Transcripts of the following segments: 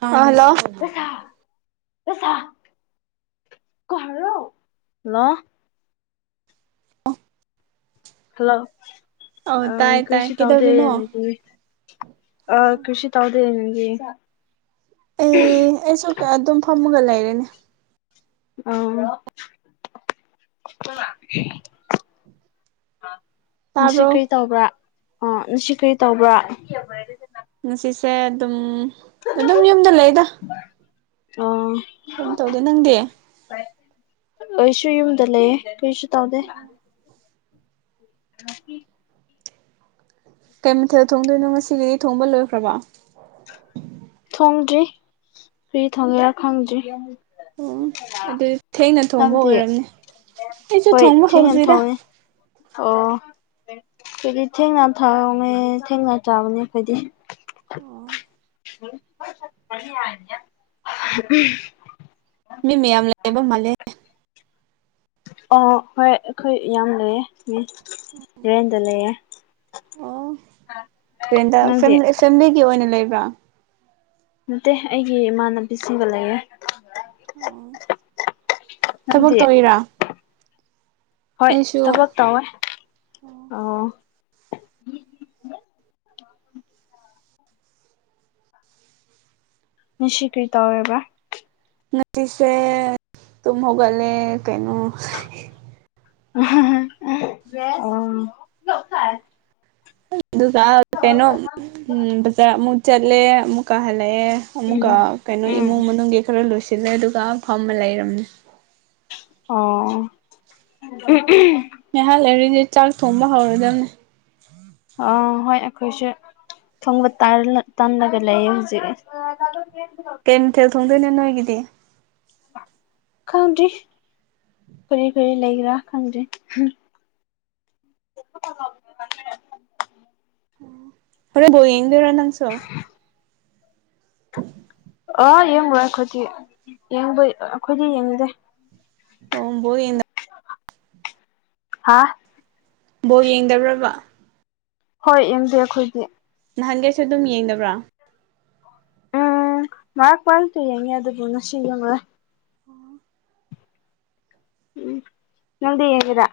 hello ꯑꯦꯁꯥ ꯀꯍꯣ ꯂ ꯑꯣꯐ ꯍꯜꯂꯣ ꯑ ꯇꯥꯏ ꯇꯥꯏ ꯀ꯭ꯣꯏꯁꯤ ꯀꯩꯗꯧꯔꯤꯅꯣ ꯇꯥꯎꯗꯦꯅꯤ ꯑ ꯀꯁꯤꯤ ꯇꯥꯎꯗꯦ ꯅꯪꯒꯤ ꯑꯩ ꯑꯩꯁꯨ ꯑꯗꯨꯝ ꯐꯝꯃꯒ ꯂꯩꯔꯦꯅꯦ ꯑꯥ ꯆ ꯁꯤ ꯇꯥꯕ꯭ꯔꯣ ꯀꯔꯤ ꯇꯧꯕ꯭ꯔꯥ ꯑꯣ ꯁꯤ ꯀꯩ ꯇꯧꯕ꯭ꯔꯥ ꯉꯁꯤꯁꯦ ꯑꯗꯨꯝ ꯑꯗꯨꯝ ꯌꯨꯝꯗ ꯂꯩꯗ ꯑ ꯀꯩꯝ ꯇꯧꯗꯦ ꯅꯪꯗꯤ ꯀꯩꯁꯨ ꯌꯨꯝꯗ ꯂꯩꯌꯦ ꯀꯩꯁꯨ ꯇꯧꯗꯦ ꯑ ꯀꯩ ꯃꯊꯛ ꯊꯣꯡꯗꯣꯏꯅꯣ ꯉꯁꯤꯒꯤꯗꯤ ꯊꯣꯡꯕ ꯂꯣꯏꯈ꯭ꯔꯕ ꯊꯣꯡꯗ꯭ꯔꯤ ꯀꯔꯤ ꯊꯣꯡꯉꯦꯔꯥ ꯈꯪꯗ꯭ꯔꯤ ꯑꯣ ꯑꯗꯨ ꯊꯦꯡꯅ ꯊꯣꯡꯕ ꯅꯪꯗꯤ ꯑꯣꯏꯔꯝꯅꯦ ꯑꯩꯁꯨ ꯍꯣꯏ ꯊꯣꯡꯕ ꯊꯦꯡꯅ ꯍꯧꯗ꯭ꯔꯤꯗ ꯊꯣꯡꯉꯦ ꯑꯣ ꯑꯗꯨꯗꯤ ꯊꯦꯡꯅ ꯊꯅꯦ ꯊꯦꯡꯅ ꯆꯥꯕꯅꯦ ꯑꯩꯈꯣꯏꯗꯤ ꯑꯣ [inaudible] ꯃꯤ ꯃꯌꯥꯝ ꯂꯩꯕ ꯃꯥꯂꯦ ꯑꯣ ꯍꯣꯏ ꯑꯩꯈꯣꯏ ꯌꯥꯝ ꯂꯩꯌꯦꯦ ꯑꯣ ꯀꯦꯟꯗ ꯐ ꯅꯪꯗꯤ ꯁꯦꯝꯗꯦꯒꯤ ꯑꯣꯏꯅ ꯂꯩꯕ꯭ꯔꯥ ꯅꯠꯇꯦ ꯑꯩꯒꯤ ꯏꯃꯥꯟꯅꯕꯤꯁꯤꯡꯒ ꯂꯩꯌꯦꯦ ꯑꯣ ꯊꯕꯛ ꯅꯪꯗꯤ ꯇꯣꯏꯔꯥ ꯍꯣꯏ ꯊꯕꯛ ꯇꯧꯋꯦ ꯑꯣ ꯅꯤꯡ ꯀ꯭ꯔꯤ ꯇꯧꯋꯦꯕ ꯉꯁꯦ ꯇꯨꯃ ꯍꯧꯒ ꯂꯩꯦ ꯀꯩꯅꯣ ꯑꯣ ꯑꯗꯨꯒ ꯀꯩꯅꯣ ꯕꯖꯥꯔ ꯑꯃꯨꯛ ꯆꯠꯂꯦ ꯑꯃꯨꯛ ꯀꯥ ꯍꯜꯂꯛꯑꯦ ꯑꯃꯨꯛꯀ ꯎꯝ ꯀꯩꯅꯣ ꯎꯝ ꯏꯃꯨꯡ ꯃꯅꯨꯡꯒꯤ ꯈꯔ ꯂꯣꯏꯁꯤꯜꯂꯦ ꯑꯗꯨꯒ ꯐꯝꯃ ꯂꯩꯔꯝꯃꯦ ꯑꯣ ꯉꯩꯍꯥꯥꯟ ꯂꯩꯔꯤꯗꯤꯦ ꯆꯥꯛ ꯊꯣꯡꯕ ꯍꯧꯔꯗꯕꯅꯦ ꯑ ꯍꯣꯏ ꯑꯩꯈꯣꯏꯁꯨꯦ ꯊꯣꯡꯕ ꯇꯥꯥꯟ ꯇꯥꯟꯒꯂ ꯌꯦ ꯍꯧꯖꯤꯒ ꯍꯦꯟꯊꯦꯜ ꯊꯣꯡꯗꯣꯏꯅꯦ ꯅꯣꯏꯒꯤꯗꯤ ꯈꯪꯗ꯭ꯔꯤ ꯀꯔꯤ ꯀꯔꯤ ꯂꯩꯒ꯭ꯔꯥ ꯈꯪꯗ꯭ꯔꯤ ꯆ ꯄ ꯈꯔꯦ ꯕꯍꯤ ꯌꯦꯡꯗꯧꯔꯥ ꯅꯪꯁꯨꯣ [inaudible] ꯑꯣ ꯌꯦꯡꯉꯣꯏ ꯑꯩꯈꯣꯏꯗꯤ ꯌꯦꯡꯕ ꯑꯩꯈꯣꯏꯗꯤ ꯌꯦꯡꯉꯨꯗꯦ ꯑꯣꯕꯣꯗꯤ ꯍꯥ ꯕꯣ ꯌꯦꯡꯗꯕ꯭ꯔꯕ ꯍꯣꯏ ꯑꯦꯝꯗꯦ ꯑꯩꯈꯣꯏꯒꯤ ꯅꯍꯥꯟꯒꯩꯁꯨ ꯑꯗꯨꯝ ꯌꯦꯡꯕ꯭ꯔꯥ ꯃꯥ ꯃꯥꯇ ꯌꯦꯡꯉꯦ ꯑꯗꯨ ꯁꯤ ꯑꯣ ꯎꯝ ꯅꯪꯗꯤ ꯌꯦꯒꯔꯥ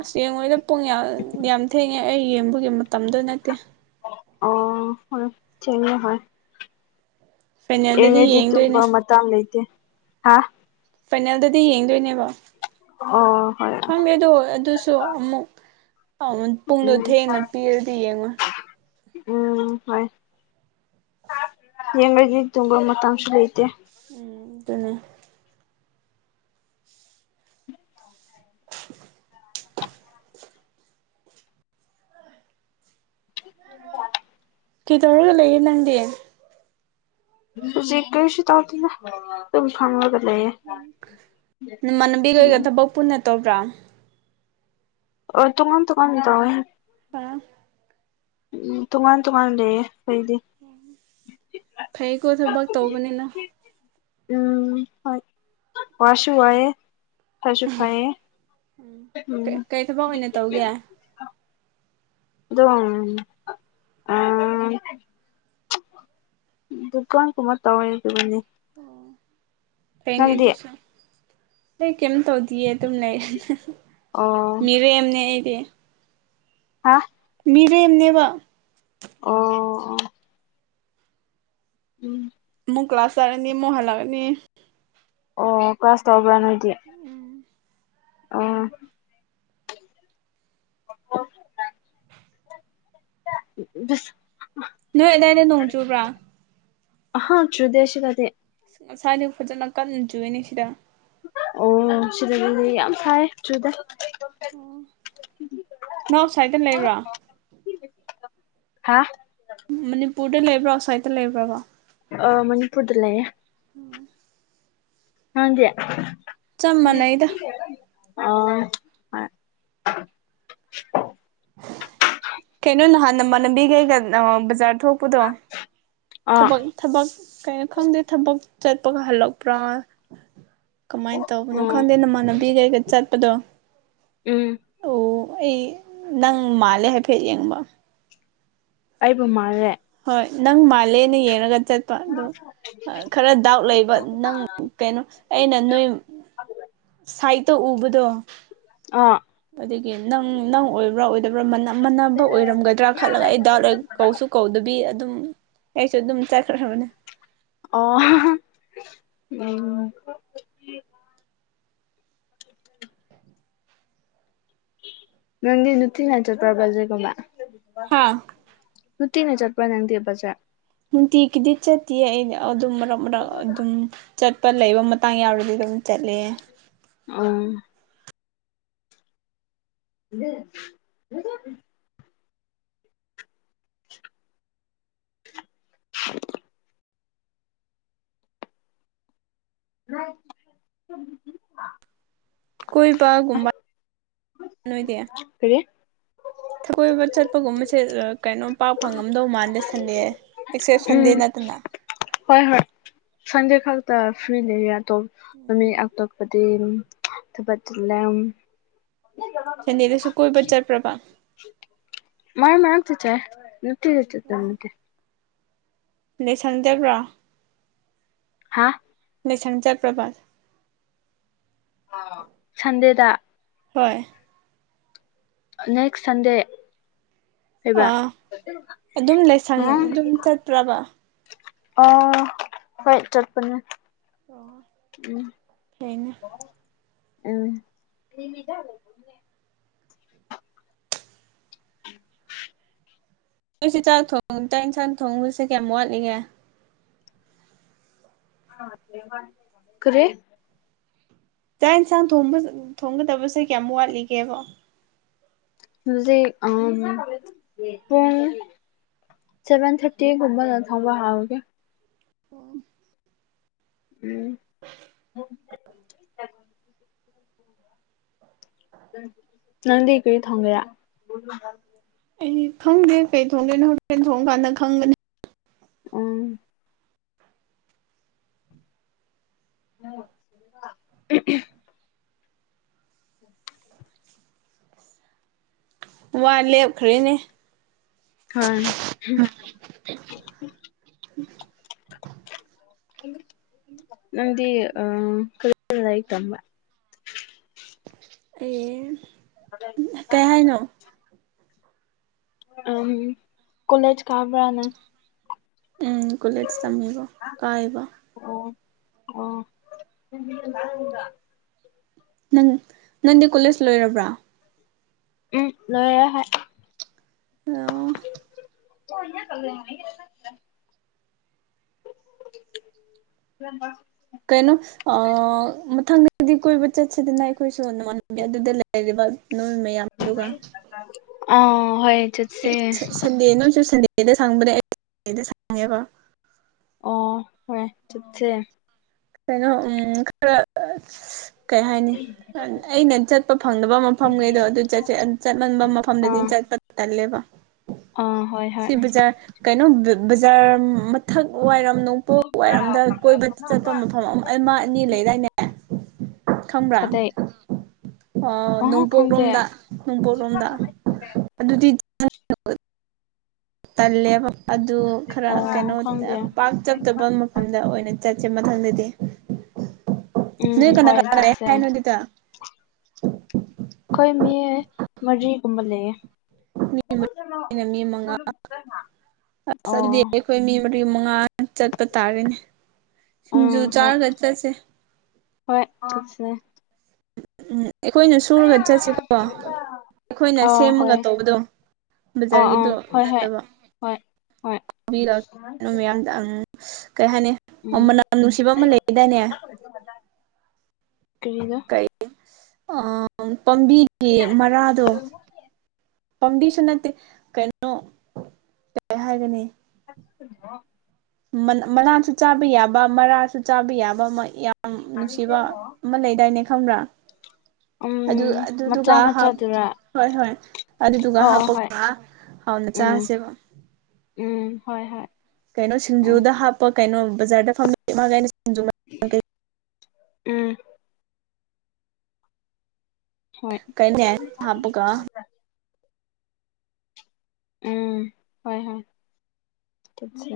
ꯑꯁ ꯌꯦꯡꯉꯣꯏꯗ ꯄꯨꯡ ꯌꯥꯝ ꯌꯥꯝ ꯊꯦꯡꯉꯦ ꯑꯩ ꯌꯦꯡꯕꯒꯤ ꯃꯇꯝꯗ ꯅꯠꯇꯦ ꯑꯣ ꯍ ꯆꯅꯤ ꯍ ꯐꯥꯏꯅꯦꯜꯗꯗꯤ ꯌꯦꯡꯉꯗꯤ ꯇꯨꯝꯕ ꯌꯦꯡꯗꯣꯏꯅꯦ ꯃꯇꯥꯡ ꯂꯩꯇꯦ ꯍꯥ ꯄꯥꯏꯅꯦꯜꯗꯗꯤ ꯌꯦꯡꯗꯣꯏꯅꯦꯕ ꯑꯣ ꯍ ꯃꯗꯣ ꯑꯗꯨꯁꯨ ꯑꯃꯨꯛ ꯄꯨꯡꯗꯣ ꯎꯝ ꯊꯦꯡꯅ ꯄꯤꯔꯗꯤ ꯌꯦꯡꯉꯣꯏ ꯎꯝ ꯍꯣꯏ ꯌꯦꯡꯉꯗꯤ ꯇꯨꯡꯕ ꯃꯇꯥꯡꯁꯨ ꯂꯩꯇꯦ ꯎꯝ ꯑꯗꯨꯅꯦ ꯎ [unintelligible] [inaudible] ꯀꯩꯗꯧꯔꯒ ꯂꯩꯌꯦ ꯅꯪꯗꯤ ꯍꯧꯖꯤ ꯀꯩꯁꯤ ꯇꯥꯎꯅ ꯀ ꯈꯒ ꯂꯩꯦ ꯎ ꯅꯨꯃꯥꯟꯅꯕꯤꯒ ꯑꯣꯏꯒ ꯊꯕꯛ ꯄꯨꯟꯅ ꯇꯧꯕ꯭ꯔꯥ ꯑꯣ ꯇꯣꯉꯥꯟ ꯇꯣꯉꯥꯟꯅ ꯇꯧꯋꯦ ꯑ ꯎꯝ ꯇꯣꯃꯥꯟ ꯇꯣꯃꯥꯟ ꯂꯩꯌꯦꯦ ꯀꯩꯗꯤ ꯐꯩꯀꯣ ꯊꯕꯛ ꯇꯧꯕꯅꯤꯅ ꯎꯝ ꯍ ꯋꯥꯁꯨ ꯋꯥꯏꯌꯦ ꯐꯁꯨ ꯈꯌꯦꯦ ꯎꯝ ꯀꯩ ꯊꯕꯛ ꯑꯣꯏꯅ ꯇꯧꯒꯦ ꯑꯗꯨꯣ ꯎꯝ ꯗꯨꯀꯥꯟ ꯀꯃ ꯇꯧ ꯑꯣꯏ ꯑꯗꯨꯕꯅꯤ ꯐꯩꯅꯦꯑꯗꯨꯁꯨ ꯑꯩ ꯀꯩꯝ ꯇꯧꯗꯤꯌꯦ ꯑꯗꯨꯝ ꯂꯩ ꯑꯣ ꯃꯤꯔꯦꯝꯅꯦ ꯑꯩꯗꯤ ꯍꯥ ꯃꯤꯔꯦꯝꯅꯦꯕ ꯑꯣ ꯑꯣ ꯎꯝ ꯃꯨ ꯀ꯭ꯂꯥꯁ ꯇꯥꯔꯅꯤ ꯃꯣ ꯍꯜꯂꯒꯅꯤ ꯑꯣ ꯀ꯭ꯂꯥꯁ ꯇꯧꯕ꯭ꯔꯥ ꯅꯣꯏꯗꯤ ꯑꯣ ꯑꯣ ꯕꯤꯁ ꯅꯣꯏ ꯑꯗꯨꯗꯥꯏꯗ ꯅꯣꯡꯖꯨꯕ꯭ꯔꯥ ꯑꯍ ꯇ꯭ꯔꯦꯗꯤꯁꯟꯅꯗꯤ ꯉꯁꯥꯏꯗ ꯐꯖꯅ ꯀꯟꯅ ꯆꯨꯏꯅꯦ ꯁꯤꯗ ꯑꯣ ꯌꯥꯝ ꯁꯤꯗ ꯌꯥꯝ ꯁꯥꯏꯦ ꯆꯨꯗ ꯑꯣ ꯅꯪ ꯑꯥꯎꯠꯁꯥꯏꯠꯇ ꯂꯩꯕ꯭ꯔꯥ ꯍꯥꯥ ꯃꯅꯤꯄꯨꯔꯗ ꯂꯩꯕ꯭ꯔꯥ ꯑꯥꯎꯠꯁꯥꯏꯠꯇ ꯂꯩꯕ꯭ꯔꯕꯣ ꯑ ꯃꯅꯤꯄꯨꯔꯗ ꯂꯩꯅꯦ ꯑꯣ ꯅꯪꯗꯤ ꯆꯞ ꯃꯥꯟꯅꯩꯗ ꯑꯣ ꯍꯣꯏ ꯀꯩꯅꯣ ꯅꯍꯥꯟ ꯅꯃꯥꯟꯅꯕꯤꯈꯩꯒ ꯕꯖꯥꯔ ꯊꯣꯛꯄꯗꯣ ꯑꯥ ꯊꯕꯛ ꯊꯕꯛ ꯀꯩꯅꯣ ꯈꯪꯗꯦ ꯊꯕꯛ ꯆꯠꯄꯒ ꯍꯜꯂꯛꯄ꯭ꯔꯥ ꯀꯃꯥꯏꯅ ꯇꯧꯕꯅꯣ ꯎꯝ ꯈꯪꯗꯦ ꯅꯃꯥꯟꯅꯕꯤ ꯀꯩꯒ ꯆꯠꯄꯗꯣ ꯎꯝ ꯑꯣ ꯑꯩ ꯅꯪ ꯃꯥꯜꯂꯦ ꯍꯥꯏꯐꯦꯠ ꯌꯦꯡꯕ ꯑꯩꯕꯨ ꯃꯥꯜꯂꯦ ꯍꯣꯏ ꯅꯪ ꯃꯥꯂꯦꯅ ꯌꯦꯉꯒꯠꯇ ꯑꯗꯣ ꯈꯔ ꯗꯥꯎꯠ ꯂꯩꯕ ꯅꯪ ꯀꯩꯅꯣ ꯑꯩꯅ ꯅꯣꯏ ꯁꯥꯏꯠꯇ ꯎꯕꯗꯣ ꯑ ꯑꯗꯒꯤ ꯅꯪ ꯅꯪ ꯑꯣꯏꯕ꯭ꯔꯥ ꯑꯣꯏꯗꯕ꯭ꯔꯥ ꯃꯅ ꯃꯅꯕ ꯑꯣꯏꯔꯝꯒꯗ꯭ꯔꯥ ꯈꯜꯂꯒ ꯑꯩ ꯗꯥꯜ ꯑꯣꯏ ꯀꯧꯁꯨ ꯀꯧꯗꯕꯤ ꯑꯗꯨꯝ ꯑꯩꯁꯨ ꯑꯗꯨꯝ ꯆꯠꯈ꯭ꯔꯕꯅꯦ ꯑꯣ ꯎꯝ [inaudible] ꯃꯪꯗꯤꯅ ꯊꯤꯅ ꯆꯄ꯭ꯔꯔꯕꯖꯔꯒ ꯃꯥ ꯍꯥ ꯅꯨꯡꯇꯤꯟꯅ ꯆꯠꯄ꯭ꯔꯅꯪꯗꯤ ꯕꯖꯥꯔ ꯗꯤ ꯒꯤꯗꯤ ꯆꯠꯇꯤꯌꯦ ꯑꯩ ꯑꯗꯨꯝ ꯃꯔꯛ ꯃꯔꯛ ꯑꯗꯨꯝ ꯆꯠꯄ ꯂꯩꯕ ꯃꯇꯥꯡ ꯌꯥꯎꯔꯗꯤ ꯑꯗꯨꯝ ꯆꯠꯂꯦ ꯎꯝ [unintelligible] [inaudible] [inaudible] [unintelligible] ꯀꯣꯏꯕꯒꯨꯝꯕ ꯅꯣꯏꯗꯤ ꯀꯔꯤ ꯊꯒꯣꯏꯕ ꯆꯠꯄꯒꯨꯝꯕꯁꯦ ꯀꯩꯅꯣꯝ ꯄꯥꯛ ꯐꯪꯉꯝꯗꯧ ꯃꯥꯟꯗꯦ ꯁꯟꯗꯦ ꯑꯦꯛꯁꯦꯞ ꯁꯟꯗꯦ ꯎꯝ ꯅꯠꯇꯅ ꯍꯣꯏ ꯍꯣꯏ ꯁꯟꯗꯦ ꯈꯗ ꯐꯤꯔꯤ ꯂꯩꯌꯦ ꯅꯨꯃꯤꯠ ꯑꯇꯣꯞꯄꯗꯤ ꯊꯕꯠ ꯆꯤꯜꯂꯦ ꯁꯟꯗꯦꯗꯁꯨ ꯀꯣꯏꯕ ꯆꯠꯄ꯭ꯔꯥꯕ ꯃꯥꯔꯛ ꯃꯔꯛ ꯇꯥ ꯆꯥꯔꯦ ꯅꯨꯡꯇꯤꯒꯤ ꯆꯠꯇꯧ ꯅꯠꯇꯦ ꯂꯩꯁꯟꯗꯕ꯭ꯔꯣ ꯍꯥ ꯂꯩꯁꯪ ꯆꯠꯄ꯭ꯔꯥꯕ ꯁꯟꯗꯦꯗ ꯍꯣꯏ ꯅꯦꯛꯁ ꯁꯟꯗꯦ ꯍꯥꯕ꯭ꯔꯥ ꯑꯥ ꯑꯗꯨꯝ ꯂꯥꯏꯁꯪ ꯎꯝ ꯑꯗꯨꯝ ꯆꯠꯄ꯭ꯔꯕ ꯑꯣ ꯍꯣꯏ ꯆꯠꯄꯅꯤ ꯑꯣ ꯎꯝ ꯐꯩꯅꯦ ꯎꯝ ꯅꯈꯣꯏꯁꯦ ꯆꯥꯛ ꯊꯣꯡ ꯆꯥꯛ ꯌꯦꯟꯁꯥꯡ ꯊꯣꯡꯕꯁꯦ ꯀꯌꯥꯝ ꯋꯥꯠꯂꯤꯒꯦ ꯀꯔꯤ ꯆꯥꯛ ꯌꯦꯟꯁꯥꯡ ꯊꯣꯡ ꯊꯣꯡꯒꯗꯕꯁꯦ ꯀꯌꯥꯃꯨ ꯋꯥꯠꯂꯤꯒꯦꯕ ꯍꯨꯖꯤꯛ ꯑꯥꯝ ꯄꯨꯡ ꯁꯚꯦꯟ ꯊꯥꯔꯇꯤꯒꯨꯝꯕꯅ ꯊꯪꯕ ꯍꯥꯎꯒꯦ ꯑꯣ ꯎꯝ [inaudible] ꯅꯪꯗꯤ ꯀꯔꯤ ꯊꯣꯡꯒꯦꯔꯥ ꯑꯩ ꯈꯪꯗꯦ ꯀꯩ ꯊꯣꯡꯗꯣꯏꯅꯣ ꯍꯣꯔꯦꯟ ꯊꯣꯡ ꯀꯥꯟꯗ ꯈꯪꯒꯅꯤ ꯎꯝ [unintelligible] [inaudible] ꯋꯥ ꯂꯦꯞꯈ꯭ꯔꯦꯅꯦ ꯍꯝ [inaudible] [inaudible] ꯅꯪꯗꯤ ꯑꯥ ꯀꯔꯤ ꯂꯥꯏꯔꯤꯛ ꯇꯝꯕ꯭ꯔꯥ ꯑꯦ ꯁꯕꯦꯟ [unintelligible] ꯎꯝ ꯀꯣꯂꯦꯖ ꯀꯥꯕ꯭ꯔꯥ ꯅꯪ ꯎꯝ ꯀꯣꯂꯦꯠꯁ ꯇꯝꯃꯤꯕ ꯀꯥꯏꯕ ꯑꯣ ꯑꯣ [unintelligible] ꯅꯪ ꯅꯪꯗꯤ ꯀꯣꯂꯦꯖ ꯂꯣꯏꯔꯕ꯭ꯔꯥ ꯎꯝ ꯂꯣꯏꯔꯦ ꯍꯣꯏ [unintelligible] [unintelligible] [unintelligible] ꯀꯩꯅꯣ ꯑꯥ ꯃꯊꯪꯗꯗꯤ ꯀꯣꯏꯕ ꯆꯠꯁꯤꯗꯅ ꯑꯩꯈꯣꯏꯁꯨ ꯅꯃꯥꯟꯅꯕꯤ ꯑꯗꯨꯗ ꯂꯩꯔꯤꯕ ꯅꯣꯏ ꯃꯌꯥꯝ ꯑꯥ ꯍꯣꯏ ꯆꯠꯁꯦ ꯁꯟꯗꯦ ꯅꯪꯁꯨ ꯁꯟꯗꯦꯗ ꯁꯪꯕꯅꯦ ꯑꯩ ꯁꯟꯗꯦꯗ ꯁꯪꯉꯦꯕ ꯑꯣ ꯍ ꯆꯠꯁꯦ ꯀꯩꯅꯣ ꯈꯔ ꯀꯩ ꯍꯥꯏꯅꯤ ꯑꯩꯅ ꯆꯠꯄ ꯐꯪꯗꯕ ꯃꯐꯝꯈꯩꯗꯣ ꯑꯗꯨ ꯆꯠꯂꯝꯟꯕ ꯃꯐꯝꯗꯗꯤ ꯑꯥ ꯆꯠꯄ ꯇꯜꯂꯦꯕ ꯑꯥ ꯍꯣꯏ ꯍꯣꯏ ꯁꯤꯕꯖꯔ ꯀꯩꯅꯣ ꯕꯖꯥꯔ ꯃꯊꯛ ꯋꯥꯏꯔꯝ ꯅꯣꯡꯄꯣꯛ ꯋꯥꯏꯔꯝꯗ ꯀꯣꯏꯕ ꯆ ꯑꯐꯝ ꯃꯐꯝ ꯑꯃ ꯑꯅꯤ ꯂꯩꯗꯥꯏꯅꯦ ꯈꯪꯕ꯭ꯔꯥ ꯀꯗꯥꯏ ꯑ ꯑꯍ ꯈꯪꯗꯦ ꯅꯣꯡꯄꯣꯛꯂꯣꯝꯗ ꯅꯣꯡꯄꯣꯛꯂꯣꯝꯗ ꯑꯗꯨꯗꯤ ꯇꯜꯂꯦꯕ ꯑꯗꯨ ꯈꯔ ꯑꯣ ꯀꯩꯅꯣ ꯈꯪꯗꯦ ꯄꯥꯛ ꯆꯛꯇꯕ ꯃꯐꯝꯗ ꯑꯣꯏꯅ ꯆꯠꯁꯦ ꯃꯊꯪꯗꯗꯤ ꯅꯣꯏ ꯎꯝ ꯀꯅꯥ ꯍꯣꯏ ꯀꯅꯥꯅ ꯆꯠꯁꯦ ꯍꯥꯏꯅꯣꯗꯤꯗ ꯑꯩꯈꯣꯏ ꯃꯤ ꯃꯔꯤꯒꯨꯝꯕ ꯂꯩꯌꯦ ꯃꯤ ꯑꯩꯅ ꯃꯤ ꯃꯉꯥ ꯑꯁ ꯑꯗꯨꯗꯤ ꯑꯣ ꯑꯩꯈꯣꯏ ꯃꯤ ꯃꯔꯤ ꯃꯉꯥ ꯆꯠꯄ ꯇꯥꯔꯦꯅꯦ ꯁꯤꯡꯖꯨ ꯎꯝ ꯍꯣꯏ ꯆꯥꯔꯒ ꯆꯠꯁꯦ ꯍꯣꯏ ꯑꯁꯦ ꯎꯝ ꯑꯩꯈꯣꯏꯅ ꯁꯨꯔꯒ ꯆꯠꯁꯤꯀꯣ ꯑꯩꯈꯣꯏꯅ ꯑꯥ ꯁꯦꯝꯃꯒ ꯍꯣꯏ ꯇꯧꯕꯗꯣ ꯑꯥ ꯑꯥ ꯕꯖꯥꯔꯒꯤꯗꯣ ꯍꯣꯏ ꯍꯣꯏ ꯅꯠꯇꯕ ꯍꯣꯏ ꯍꯣꯏ ꯔꯛꯑꯣ ꯃꯌꯥꯝꯗꯪ ꯀꯩ ꯍꯥꯏꯅꯤ ꯎꯝ ꯃꯅꯝ ꯅꯨꯡꯁꯤꯕ ꯑꯃ ꯂꯩꯗꯥꯏꯅꯦ ꯀꯒ ꯀ ꯄꯥꯝꯕꯤꯒꯤ ꯃꯔꯥꯗꯣ ꯐꯥꯎꯗꯤꯦꯁꯟ ꯅꯠꯇ ꯀꯩꯅꯣ ꯀ ꯍꯥꯏꯒꯅꯤ ꯣ ꯃꯅꯥꯁꯨ ꯆꯥꯕ ꯌꯥꯕ ꯃꯔꯥꯁꯨ ꯆꯥꯕ ꯌꯥꯕ ꯌꯥꯝ ꯅꯨꯡꯁꯤꯕ ꯑꯃ ꯂꯩꯗꯥꯏꯅꯦ ꯈꯪꯕ꯭ꯔꯥ ꯑꯗꯨ ꯎꯝ ꯃꯆꯥ ꯑꯗꯨꯗꯨꯒ ꯃꯆꯥꯗꯨꯔꯥ ꯍꯣꯏ ꯍꯣꯏ ꯑꯗꯨꯗꯨꯒ ꯑꯣ ꯑꯣ ꯍꯥꯞꯄ ꯍꯣꯏ ꯍꯥꯎꯅ ꯆꯥ ꯎꯝ ꯁꯤꯦꯕ ꯎꯝ ꯍꯣꯏ ꯍꯣꯏ ꯀꯩꯅꯣ ꯍꯣꯏ ꯁꯤꯡꯖꯨꯗ ꯍꯥꯞ ꯀꯩꯅꯣ ꯕꯖꯥꯔꯗ ꯐꯝ ꯎꯝ ꯍꯣꯏ ꯀꯩꯅꯦ ꯍꯥꯞꯄꯒ ꯎꯝ ꯍꯣꯏ ꯍꯣꯏ ꯇꯠꯁꯦ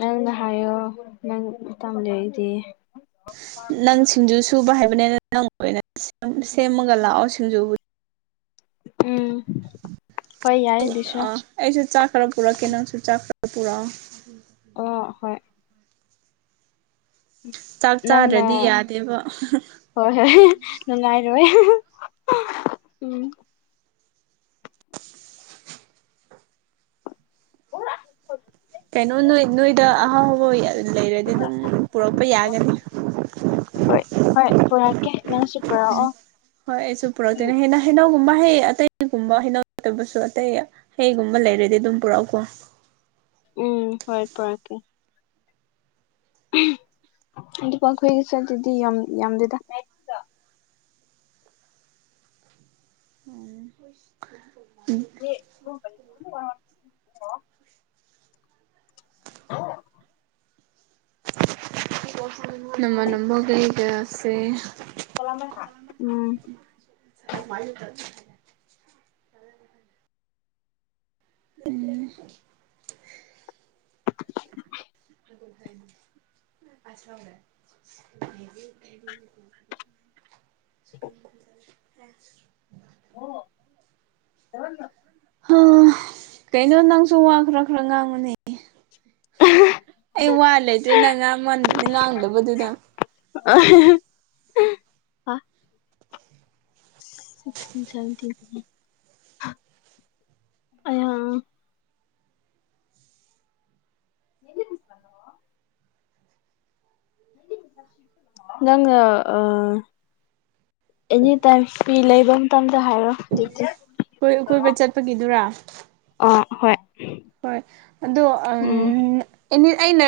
ꯅꯪꯅ ꯍꯥꯏꯌꯣ ꯅꯪ ꯇꯜꯂꯤ ꯑꯩꯗꯤ ꯅꯪ ꯁꯤꯡꯖꯨ ꯁꯨꯕ ꯍꯥꯏꯕꯅꯤꯅ ꯅꯪ ꯑꯣꯏꯅ ꯁꯦꯝꯃꯒ ꯂꯥꯛꯑꯣ ꯁꯤꯡꯖꯨꯕꯨ ꯎꯝ ꯍꯣꯏ ꯌꯥꯏ ꯑꯗꯨꯁꯨ ꯑꯩꯁꯨ ꯆꯥꯛ ꯈꯔ ꯄꯨꯔꯛꯑꯣ ꯀꯦꯩꯅꯪꯁꯨ ꯆꯥꯛ ꯈꯔ ꯄꯨꯔꯛꯑꯣ ꯑ ꯍꯣꯏ ꯆꯥꯛ ꯅꯪꯅ ꯆꯥꯔꯗꯤ ꯌꯥꯗꯦꯕ ꯍꯣꯏ ꯍꯣꯏ ꯅꯨꯡꯉꯥꯏꯔꯣꯏ ꯎꯝ ꯀꯩꯅꯣ ꯅꯣꯏ ꯅꯣꯏꯗ ꯑ ꯍ ꯍꯣꯏ ꯑꯗꯨ ꯂꯩꯔꯗꯤ ꯑꯗꯨꯝ ꯄꯨꯔꯛꯄ ꯌꯥꯒꯅꯤ ꯍꯣꯏ ꯍꯣꯏ ꯄꯨꯔꯛꯀꯦ ꯅꯪꯁꯨ ꯄꯨꯔꯛꯑꯣ ꯎꯝ ꯍꯣꯏ ꯑꯩꯁꯨ ꯄꯨꯔꯛꯇꯣꯏꯅꯦ ꯍꯦꯟꯅ ꯍꯩꯅꯧꯒꯨꯝꯕ ꯍꯌꯦ ꯑꯇꯩꯒꯨꯝꯕ ꯍꯩꯅꯧꯇꯕꯁꯨ ꯑꯇꯩ ꯍꯩꯒꯨꯝꯕ ꯂꯩꯔꯗꯤ ꯑꯗꯨꯝ ꯄꯨꯔꯛꯎꯀꯣ ꯎꯝ ꯍ ꯄꯔꯥꯛꯀꯦ ꯑꯗꯨꯄꯥꯈꯣꯏꯒꯤꯁꯨ ꯑꯗꯨꯗꯤ ꯌꯥꯝꯗꯦꯗ ꯎꯝ [inaudible] ꯑ ꯅꯝꯕ ꯅꯝꯕꯒ ꯏꯗꯁꯦ ꯎꯝ ꯁ ꯃꯥꯏꯟ ꯎꯝ ꯎ ꯐ ꯁ [inaudible] ꯑ ꯑ ꯀꯩꯅꯣ ꯅꯪꯁꯨ ꯋꯥ ꯈꯔ ꯈꯔ ꯉꯥꯡꯉꯅꯤ ꯑ ꯑꯩ ꯋꯥ ꯂꯩꯇ꯭ꯔꯦ ꯅꯪꯥꯡ ꯉꯥꯡꯗꯕꯗꯨꯅ ꯑ ꯇ ꯑ ꯌꯦꯗꯤ ꯃꯤꯁ ꯄꯣ ꯂꯉ ꯑ ꯑꯦꯅꯤ ꯇꯥꯏꯝ ꯐꯤ ꯂꯩꯕ ꯃꯇꯝꯗ ꯍꯥꯏꯔꯣ ꯑꯗꯨꯗꯤ ꯣꯏ ꯀꯣꯏꯕ ꯆꯠꯄꯒꯤꯗꯨꯔꯥ ꯑ ꯍꯣꯏ ꯍꯣꯏ ꯑꯗꯣ ꯎꯝ ꯎ ꯑꯩꯅ